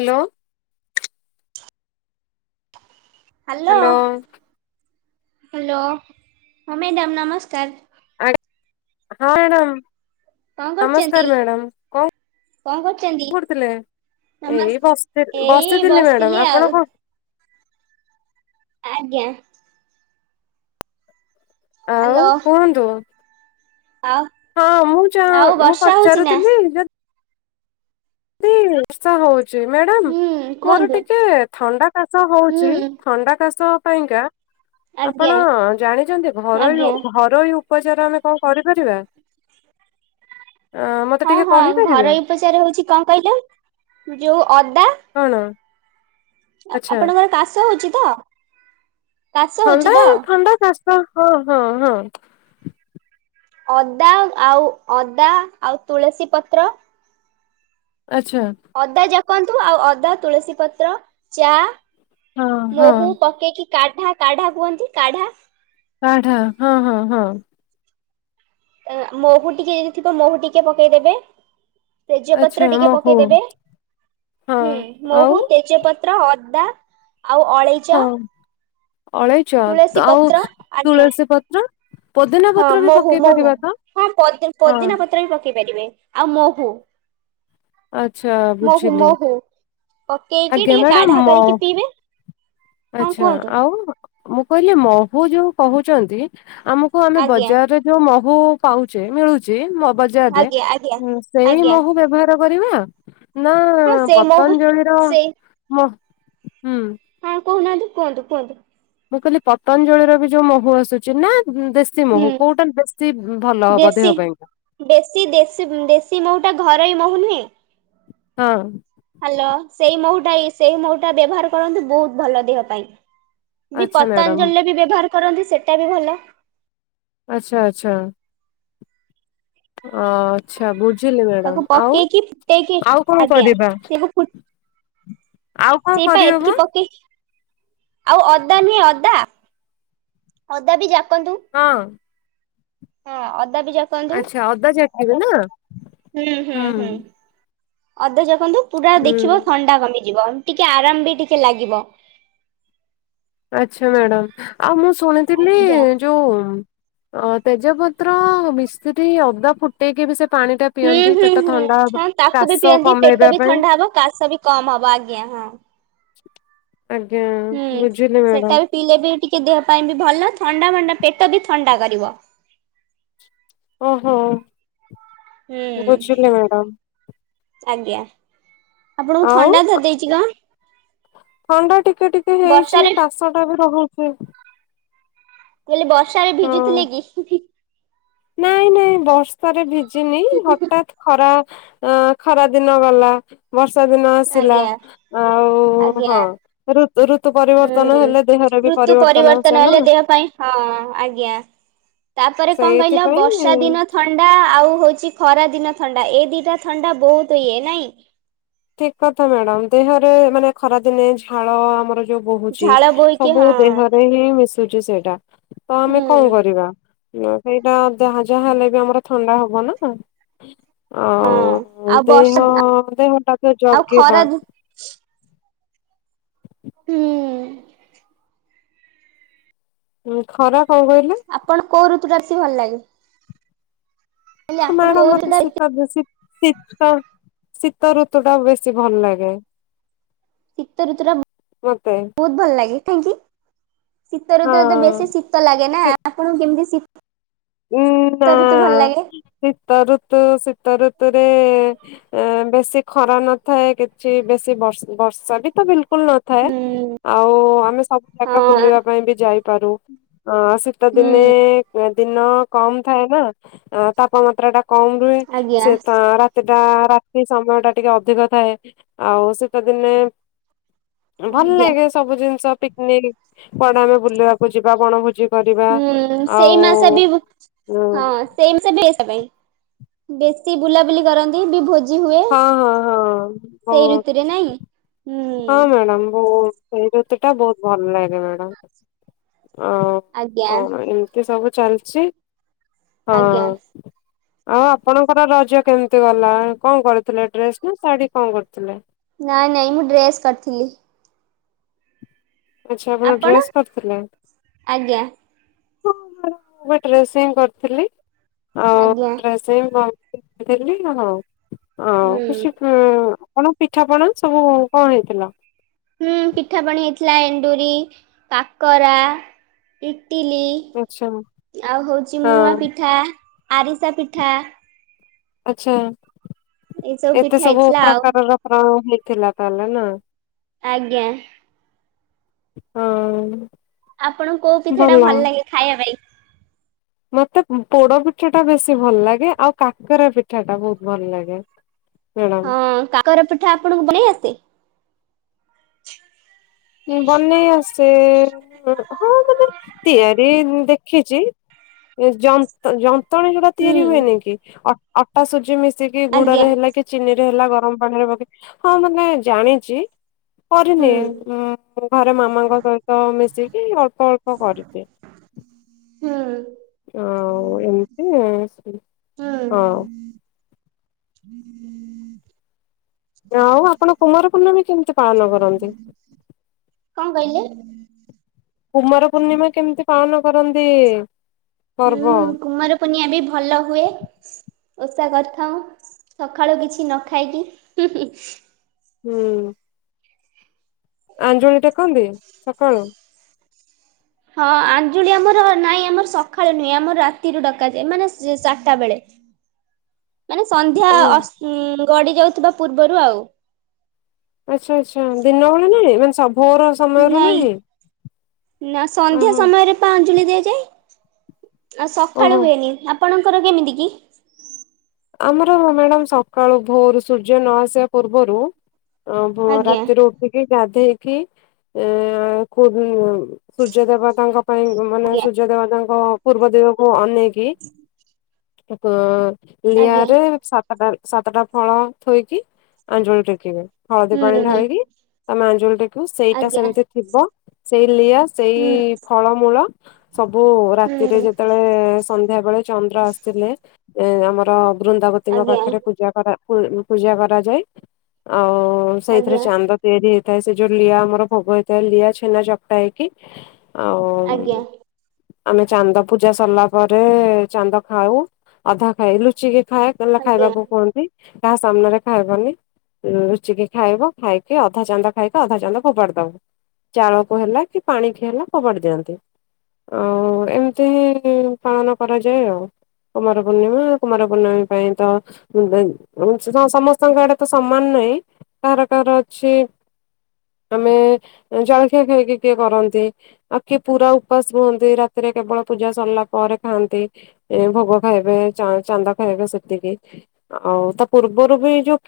Hello. Hello. Hello ହଁ madam ନମସ୍କାର। ଆଜ୍ଞା ହଁ ମ୍ୟାଡ଼ାମ କଣ କରୁଚନ୍ତି ନମସ୍କାର ମ୍ୟାଡ଼ାମ କଣ କଣ କରୁଚନ୍ତି? କରୁଥିଲେ ଏଇ ନମସ୍କାର ବସି ଏଇ ବସିଥିଲି ମ୍ୟାଡାମ ଆଉ ଆପଣ କଣ ଆଜ୍ଞା। ଆଉ ହାଲୋ କୁହନ୍ତୁ। ଆଉ ହଁ ମୁଁ ଯ ଆଉ ମୁଁ ବର୍ଷା ହଉଚି ନା? ପଚାରୁଥିଲି ଯଦି ତି ବର୍ଷା ହଉ ଚି ମ୍ୟାଡ଼ାମ ହୁଁ ମୋର କୁହନ୍ତୁ ଟିକେ ଥଣ୍ଡା କାଶ ହୁଁ ହଉଚି ଥଣ୍ଡା କାଶ ପାଇଁକା ଆଜ୍ଞା ଆପଣ ଜାଣିଛନ୍ତି ଘରୋଇ ଲୋ ଆଜ୍ଞା। ଘରୋଇ ଉପଚାର ଆମେ କଣ କରିପାରିବା? ହଁ ଟିକେ ହଁ କହିପାରିବେ ଘରୋଇ ଉପଚାର ହଉଛି କଣ କହିଲେ ଯୋଉ ଅଦା। କଣ? ଆଚ୍ଛା ଆପଣଙ୍କର କାଶ ହଉଛି ତ? କାଶ ହଉଚି ଥଣ୍ଡା ତ? ଥଣ୍ଡା କାଶ ହଁ ହଁ ହଁ। ଅଦା ଆଉ ଅଦା ଆଉ ତୁଳସୀ ପତ୍ର ଆଛା। ଅଦା ଜାକନ୍ତୁ ଆଉ ଅଦା, ତୁଳସୀ ପତ୍ର, ଚା, ହଁ ହଁ। ମହୁ ପକେଇକି କାଢା କାଢା କୁହନ୍ତି କାଢା କଢା ହଁ ହଁ ହଁ। ମହୁ ଟିକେ ଯଦି ଥିବ ମହୁ ଟିକେ ପକେଇଦେବେ। ଆଚ୍ଛା ତେଜପତ୍ର ଟିକେ ମହୁ ପକେଇଦେବେ ହଁ ହୁଁ ଆଉ ମହୁ ତେଜପ ତ୍ର ଅଦା ଆଉ ଅଳେଇ ହଁ ଅଳେଇଚ ତୁଳସୀ ଆଉ ପତ୍ର ଆଜ୍ଞା ତୁଳସୀ ପତ୍ର? ପୋଦିନା ହଁ ପତ୍ର ବି ମହୁ ପକେଇ ମହୁ ପାରିବା ତ? ହଁ ପୋଦି ହଁ ପୋଦିନା ପତ୍ର ବି ପକେଇ ପାରିବେ ଆଉ ମହୁ। ଆଚ୍ଛା ମହୁ ବୁଝିଲି ମହୁ ପକେଇକି ଆଜ୍ଞା ଟିକେ ମ୍ୟାଡାମ କାଢା ମ କରିକି ପିଇବେ। ହଁ ଆଚ୍ଛା କୁହନ୍ତୁ ଆଉ ମୁଁ କହିଲି ମହୁ ଯୋଉ କହୁଛନ୍ତି ଆମ କୁ ଆମେ ଆଜ୍ଞା ବଜାରରେ ଯୋଉ ମହୁ ପାଉଛେ ମିଳୁଛି ମୁ ଆବାଜ୍ ଜାର ରେ ଆଜ୍ଞା ଆଜ୍ଞା ଉଁ ସେଇ ଆଜ୍ଞା ମହୁ ବ୍ୟବହାର କରିବା। ନା ହଁ ସେଇ ମହୁ ପତଞ୍ଜଳିର ସେଇ ମ ହୁଁ। ହଁ କହୁନାହାନ୍ତି କୁହନ୍ତୁ କୁହନ୍ତୁ। ମୁଁ କହିଲି ପତଞ୍ଜଳି ର ବି ଯୋଉ ମହୁ ଆସୁଛି ନା ଦେ ଶୀ ମହୁ ହୁଁ କୋଉଟା ବେଶୀ ଭଲ ହବ ଦେଶୀ ଦେହ ପାଇଁକା? ଦେଶୀ ଦେଶୀ ଦେଶୀ ମହୁ ଟା ଘରୋଇ ମହୁ ନୁହେଁ। ହଁ। ହ୍ୟାଲୋ ସେଇ ମହୁଟା ସେଇ ମହୁଟା ବ୍ୟବହାର କରନ୍ତୁ ବହୁତ ଭଲ ଦେହ ପାଇଁ। ବି ଆଚ୍ଛା ମ୍ୟାଡାମ ପତାଞ୍ଜଳିର ବି ବ୍ୟବହାର କରନ୍ତି ସେଟା ବି ଭଲ। ଆଚ୍ଛା ଆଚ୍ଛା। ଆଚଛା ବୁଝିଲି ତାକୁ ମ୍ୟାଡାମ ଆଉ ପକେଇକି ଫୁଟେଇକି ଆଉ କଣ କରିବା? ଆଉ କଣ ସେଇପା କରିହବ ଏତିକି ପକେଇ ଆଉ ଅଦା ନୁହେଁ ଅଦା ଅଦା ବି ଜାକନ୍ତୁ। ହଁ। ହଁ ଅଦା ବି ଜାକନ୍ତୁ ଆଚ୍ଛା ଅଦା ଛାଟିବେ ନା ହୁଁ ହୁଁ ହୁଁ ଅଦା ଜାକନ୍ତୁ ପୁରା ହୁଁ ଦେଖିବ ଥଣ୍ଡା କମିଯିବ ଟିକେ ଆରାମ ବି ଟିକେ ଲାଗିବ। ଆଚ୍ଛା ମ୍ୟାଡ଼ାମ ଆଉ ମୁଁ ଶୁଣିଥିଲି ଆଜ୍ଞା। ଯୋଉ ଅ ତେଜପତ୍ର ମିଶ୍ରି ଅଦା ଫୁଟେଇକି ବି ସେ ପାଣି ଟା ହୁଁ ପିଅନ୍ତି ହୁଁ ପେଟ ହୁଁ ଥଣ୍ଡା ହବ ହଁ ତାକୁ ବି କାଶ ପିଅନ୍ତି କମେଇବା ପେଟ ବି ପାଇଁ ଥଣ୍ଡା ହବ କାଶ ବି କମ ହବ ଆଜ୍ଞା ହଁ। ଆଜ୍ଞା। ହୁଁ ବୁଝିଲି ମ୍ୟାଡାମ ସେଟା ବି ପିଇଲେ ବି ଟିକେ ଦେହ ପାଇଁ ବି ଭଲ ଥଣ୍ଡା ମଣ୍ଡା ପେଟ ବି ଥଣ୍ଡା କରିବ। ଓହୋ। ହୁଁ ବୁଝିଲି ମ୍ୟାଡାମ ଆଜ୍ଞା ଆପଣଙ୍କୁ ଆଉ ଥଣ୍ଡା ଧରଦେଇଛି କଣ। ଥଣ୍ଡା ଟିକେ ଟିକେ ହେଇଚି ବର୍ଷାରେ କାଶ ଟା ବି ରହୁଛି। କହିଲି ବର୍ଷାରେ ହଁ ଭିଜୁଥିଲେ କି? ନାଇଁ ନାଇଁ ବର୍ଷାରେ ଭିଜିିନି ହଠାତ୍ ଖରା ଅଁ ଖରା ଦିନ ଗଲା ବର୍ଷା ଦିନ ଆସିଲା ଆଜ୍ଞା ଆଉ ଆଜ୍ଞା ହଁ ଋତୁ ଋତୁ ପରିବର୍ତନ ହୁଁ। ହେଲେ ଦେହରେ ବି ଋତୁ ପରିବର୍ତ୍ତନ ଆସେ ନା? ହେଲେ ଦେହ ପାଇଁ ହଁ ଆଜ୍ଞା ତାପରେ କଣ କହିଲ ବର୍ଷା ସେଇଥିପାଇଁ ଦିନ ଥଣ୍ଡା ଆଉ ହଉଛି ଖରାଦିନ ଥଣ୍ଡା ଏ ଦିଟା ଥଣ୍ଡା ବହୁତ ଇଏ ନାଇଁ? ଠିକ କଥା ମ୍ୟାଡାମ ଦେହରେ ମାନେ ଖରାଦିନେ ଝାଳ ଆମର ଜଉ ବହୁଛି ଝାଳ ବୋହିକି ସବୁବେଳେ ହଁ ଦେହରେ ହିଁ ମିଶୁଛି ସେଇଟା ତ ଆମେ ହୁଁ କଣ କରିବା। ସେଇଟା ଯାହା ଯାହା ହେଲେ ବି ଆମର ଥଣ୍ଡା ହବ ନା। ହଁ ଆଉ ଦେହ ଦେହ ଟାକୁ ଆଉ ଖରା ଜଗିବା। ହୁଁ ଉଁ। ଉଁ ଖରା କଣ କହିଲେ। ଆପଣ କୋଉ ଋତୁଟା ଏସି ଭଲ ଲାଗେ? କହିଲେ ଆପଣ ମ୍ୟାଡ଼ାମ କୋଉ ଋତୁ ଟା ମତେ ବେଶୀ ଶୀତ ଶୀତ ଶୀତ ଋତୁ ଟା ବେଶୀ ଭଲ ଲାଗେ। ଶୀତ ଋତୁର ମତେ ବହୁତ ଭଲ ଲାଗେ କାହିଁକି? ଶୀତଋତୁରେ ତ ବେଶୀ ହଁ ଶୀତ ଲାଗେ ନା ଆପଣଙ୍କୁ କେମିତି ଶୀ ଉଁ ନା ଲାଗେ? ଶୀତ ଋତୁ ଶୀତ ଋତୁରେ ଏ ବେଶୀ ଖରା ନଥାଏ କିଛି ବେଶୀ ବର୍ଷା ବି ତ ବିଲ କୁଲ ନଥାଏ ହୁଁ ଆଉ ଆମେ ସବୁ ଜାଗା ହଁ ବୁଲିବା ପାଇଁ ବି ଯାଇପାରୁ। ହଁ ଶୀତ ହୁଁ ଦିନେ ଦିନ କମ ଥାଏ ନା ତାପମାତ୍ରା ଟା କମ ରୁହେ ଆଜ୍ଞା। ସେତ ରା ସେଟା ରାତି ସମୟ ଟା ଟିକେ ଅଧିକ ଥାଏ ଆଉ ଶୀତ ଦିନେ ଭଲ ଆଜ୍ଞା ଲାଗେ ସବୁ ଜିନିଷ ପିକନିକ କୁଆଡେ ଆମେ ବୁଲିବାକୁ ଯିବା ବଣ ଭୋଜି ହୁଁ ସେଇ ମାସରେ ହଁ ସେମ ସେ ପାଇଁ ବେଶୀ ବୁଲାବୁଲି କରନ୍ତି ବି ଭୋ ଜି ହୁଏ ହଁ ହଁ ହଁ ସେଇ ଋତୁରେ ନାଇଁ? ହୁଁ। ନମ [inaudible] ସେଇ ଋତୁଟା ବହୁତ ଭଲ ଲାଗେ ମ୍ୟାଡାମ ଆଉ ଆଜ୍ଞା କଣ ଇ ମିତ ସବୁ ଚାଲିଛି ହଁ। ଆଜ୍ଞା। ଆଉ ଆପଣଙ୍କର ରଜ କେମିତି ଗଲା କଣ କରିଥିଲେ ଡ୍ରେସ ନା ଶାଢୀ କଣ କରିଥିଲେ? ନାଇଁ ନାଇଁ ମୁଁ ଡ୍ରେସ୍ କରିଥିଲି। ଆଚ୍ଛା ଆପଣ ଡ୍ରେସ୍ କରିଥିଲେ। ଆଜ୍ଞା ହଁ ମାଡାମ ମୁଁ ଡ୍ରେସ ହିଁ କରିଥିଲି। ଆଜ୍ଞା। ହଉ ଆଉ ହୁଁ। କିଛି [unintelligible] ପିଠା ପଣା ସବୁ କଣ ହେଇଥିଲା? ହୁଁ ପିଠାପଣି ହେଇଥିଲା ଏଣ୍ଡୁରି କାକରା ଇଟିଲି ଆଚ୍ଛା ହଁ ଆଉ ହଉଛି ମୁଆଁପିଠା, ଆରିସା ପିଠା। ଆଛା ଏଇସବୁ ଏତେ ପିଠା ସବୁ ହେଇଥିଲା ଆଉ ପ୍ରକାରର ପ୍ରୟୋଗ ହେଇଥିଲା ତାହେଲେ ନା? ଆଜ୍ଞା। ହଁ। ଆପଣଙ୍କୁ କୋଉ ପିଠାଟା ଭଲ ଲାଗେ ଖାଇବା ପାଇଁ? ମତେ ପୋଡ ପିଠା ଟା ବେଶୀ ଭଲ ଲାଗେ ଆଉ କାକରା ପିଠା ଟା ବହୁତ ଭଲ ଲାଗେ। ମ୍ୟାଡ଼ାମ ହଁ କାକର ପିଠା ଆପଣଙ୍କୁ ବନେଇ ଆସେ? ହୁଁ ବନେଇ ଆସେ ହଁ ମତେ ତିଆରି ଦେଖିଛି ଯନ୍ତ ଜନ୍ତି ନ୍ତଣି ଯଉଟା ତିଆରି ହୁଁ ହୁଏନି କି ଅଟା ସୁଜି ମିଶିକି ଆଜ୍ଞା ଗୁଡରେ ହେଲା କି ଚିନିରେ ହେଲା ଗରମ ପାଣିରେ ପକେଇ ହଁ ମାନେ ଜାଣିଛି ହୁଁ କରିନି ଘରେ ମାମାଙ୍କ ସହିତ ମିଶିକି ଅଳ୍ପ ଅଳ୍ପ କରିଚି। ହୁଁ। ଆଉ ଏମିତି ହଁ। ହୁଁ ଆଉ ଆପଣ କୁମାର ପୂର୍ଣ୍ଣମୀ କେମିତି ପାଳନ କରନ୍ତି? କଣ କହିଲେ? କୁମାର ପୂର୍ଣ୍ଣିମା କେମିତି ପାଳନ କରନ୍ତି? ପର୍ବ? ହୁଁ କୁମାର ପୁନିଆ ବି ଭଲ ହୁଏ। ଓଷା କରିଥାଉ ସକାଳୁ କିଛି ନ ଖାଇକି। ହୁଁ। ଆଞ୍ଜୁଳି ଟେକନ୍ତି ସକାଳୁ? ହଁ ଆଞ୍ଜୁଳି ଆମର ନାଇଁ ଆମର ସକାଳୁ ନୁହେଁ ଆମର ରାତିରୁ ଡକାଯାଏ ମାନେ ଚାରିଟା ବେଳେ। ମାନେ ସନ୍ଧ୍ୟା ଓହୋ ଗଡି ଯାଉଥିବା ପୂର୍ବରୁ ଆଉ। ଆଚ୍ଛା ଆଛା ଦିନ ବେଳା ନୁହେଁ ମାନେ ସବୁର ନାଇଁ ନା ସନ୍ଧ୍ୟା ଓହୋ ସମୟରେ ଆଞ୍ଜୁଳି ଦିଆଯାଏ ଆଉ ସକାଳୁ ଓହୋ ହୁଏନି ଆପଣଙ୍କର କେମିତି କି? ଆମର ମ୍ୟାଡାମ ସକାଳୁ ଭୋରୁ ସୂର୍ଯ୍ୟ ନ ଆସିବା ପୂର୍ବରୁ। ଅ ଆଜ୍ଞା ରାତିରୁ ଉଠିକି କି ଗାଧେଇକି ସୂର୍ଯ୍ୟ ଦେବତାଙ୍କ ପାଇଁ ମାନେ ଆଜ୍ଞା ସୂର୍ଯ୍ୟ ଦେବତାଙ୍କ ପୂର୍ବ ଦିଗକୁ ଅନେଇକି ଏପ ଆଜ୍ଞା ଲିଆରେ ସା ଟା ସାତଟା ଫଳ ଥୋଇକି ଆଞ୍ଜୁଳି ଟେକିବେ, ହଳଦୀ ପାଣି ହୁଁ। ଢାଳିକି ଆମେ ଅଞ୍ଜୁଳି ଟେକିବୁ, ସେଇଟା ଆଜ୍ଞା ସେମିତି ଥିବ ସେଇ ଲିଆ ସେଇ ହୁଁ ଫଳମୂଳ। ସବୁ ରାତିରେ ହୁଁ ଯେତେବେଳେ ସନ୍ଧ୍ୟା ବେଳେ ଚନ୍ଦ୍ର ଆସିଥିଲେ ଏ ଆମର ବୃନ୍ଦାବତୀଙ୍କ ଆଜ୍ଞା ପାଖରେ ପୂଜା କରା ପୂଜା କରାଯାଏ ଆଉ ସେଇଥିରେ ଆଜ୍ଞା ଚାନ୍ଦ ତିଆରି ହେଇଥାଏ ସେ ଯୋଉ ଲିଆ ଆମର ଭୋଗ ହେଇଥାଏ, ଲିଆ ଛେନା ଚକଟା ହେଇକି। ଆଉ ଆଜ୍ଞା। ଆମେ ଚାନ୍ଦ ପୂଜା ସରିଲା ପରେ ଚାନ୍ଦ ଖାଉ ଅଧା ଖାଇଏ ଲୁଚିକି ଖାଏ। ତାଲେ ଆଜ୍ଞା। ଖାଇବାକୁ କୁହନ୍ତି କାହା ସାମ୍ନାରେ ଖାଇବନି। ଲୁଚିକି ଖାଇବ ଖାଇକି ଅଧା ଚାନ୍ଦ ଖାଇକି ଅଧା ଚାନ୍ଦ ଫୋପାଡି ଦବ। ଚାଳକୁ ହେଲା କି ପାଣିିକି ହେଲା ଫୋପାଡି ଦିଅନ୍ତି। ଅଁ ଏମତି ପାଳନ କରାଯାଏ ଆଉ କୁମାର ପୂର୍ଣ୍ଣିମା। କୁମାର ପୂର୍ଣ୍ଣମୀ ପାଇଁ ତ ସମସ୍ତଙ୍କ ଆଡେ ତ ସମ୍ମାନ ନାହିଁ। କାହାର କାହାର ଅଛି ଆମେ ଜଳଖିଆ ଖାଇକି କିଏ କରନ୍ତି। ଆଉ କିଏ ପୁରା ଉପାସ ରୁହନ୍ତି ରାତିରେ କେବଳ ପୂଜା ସରିଲା ପରେ ଖାଆନ୍ତି। ଏ ଭୋଗ ଖାଇବେ ଚା ଚାନ୍ଦ ଖାଇବେ ସେତିକି, ଆଉ ତା ପୂର୍ବରୁ ବି ଯୋଉ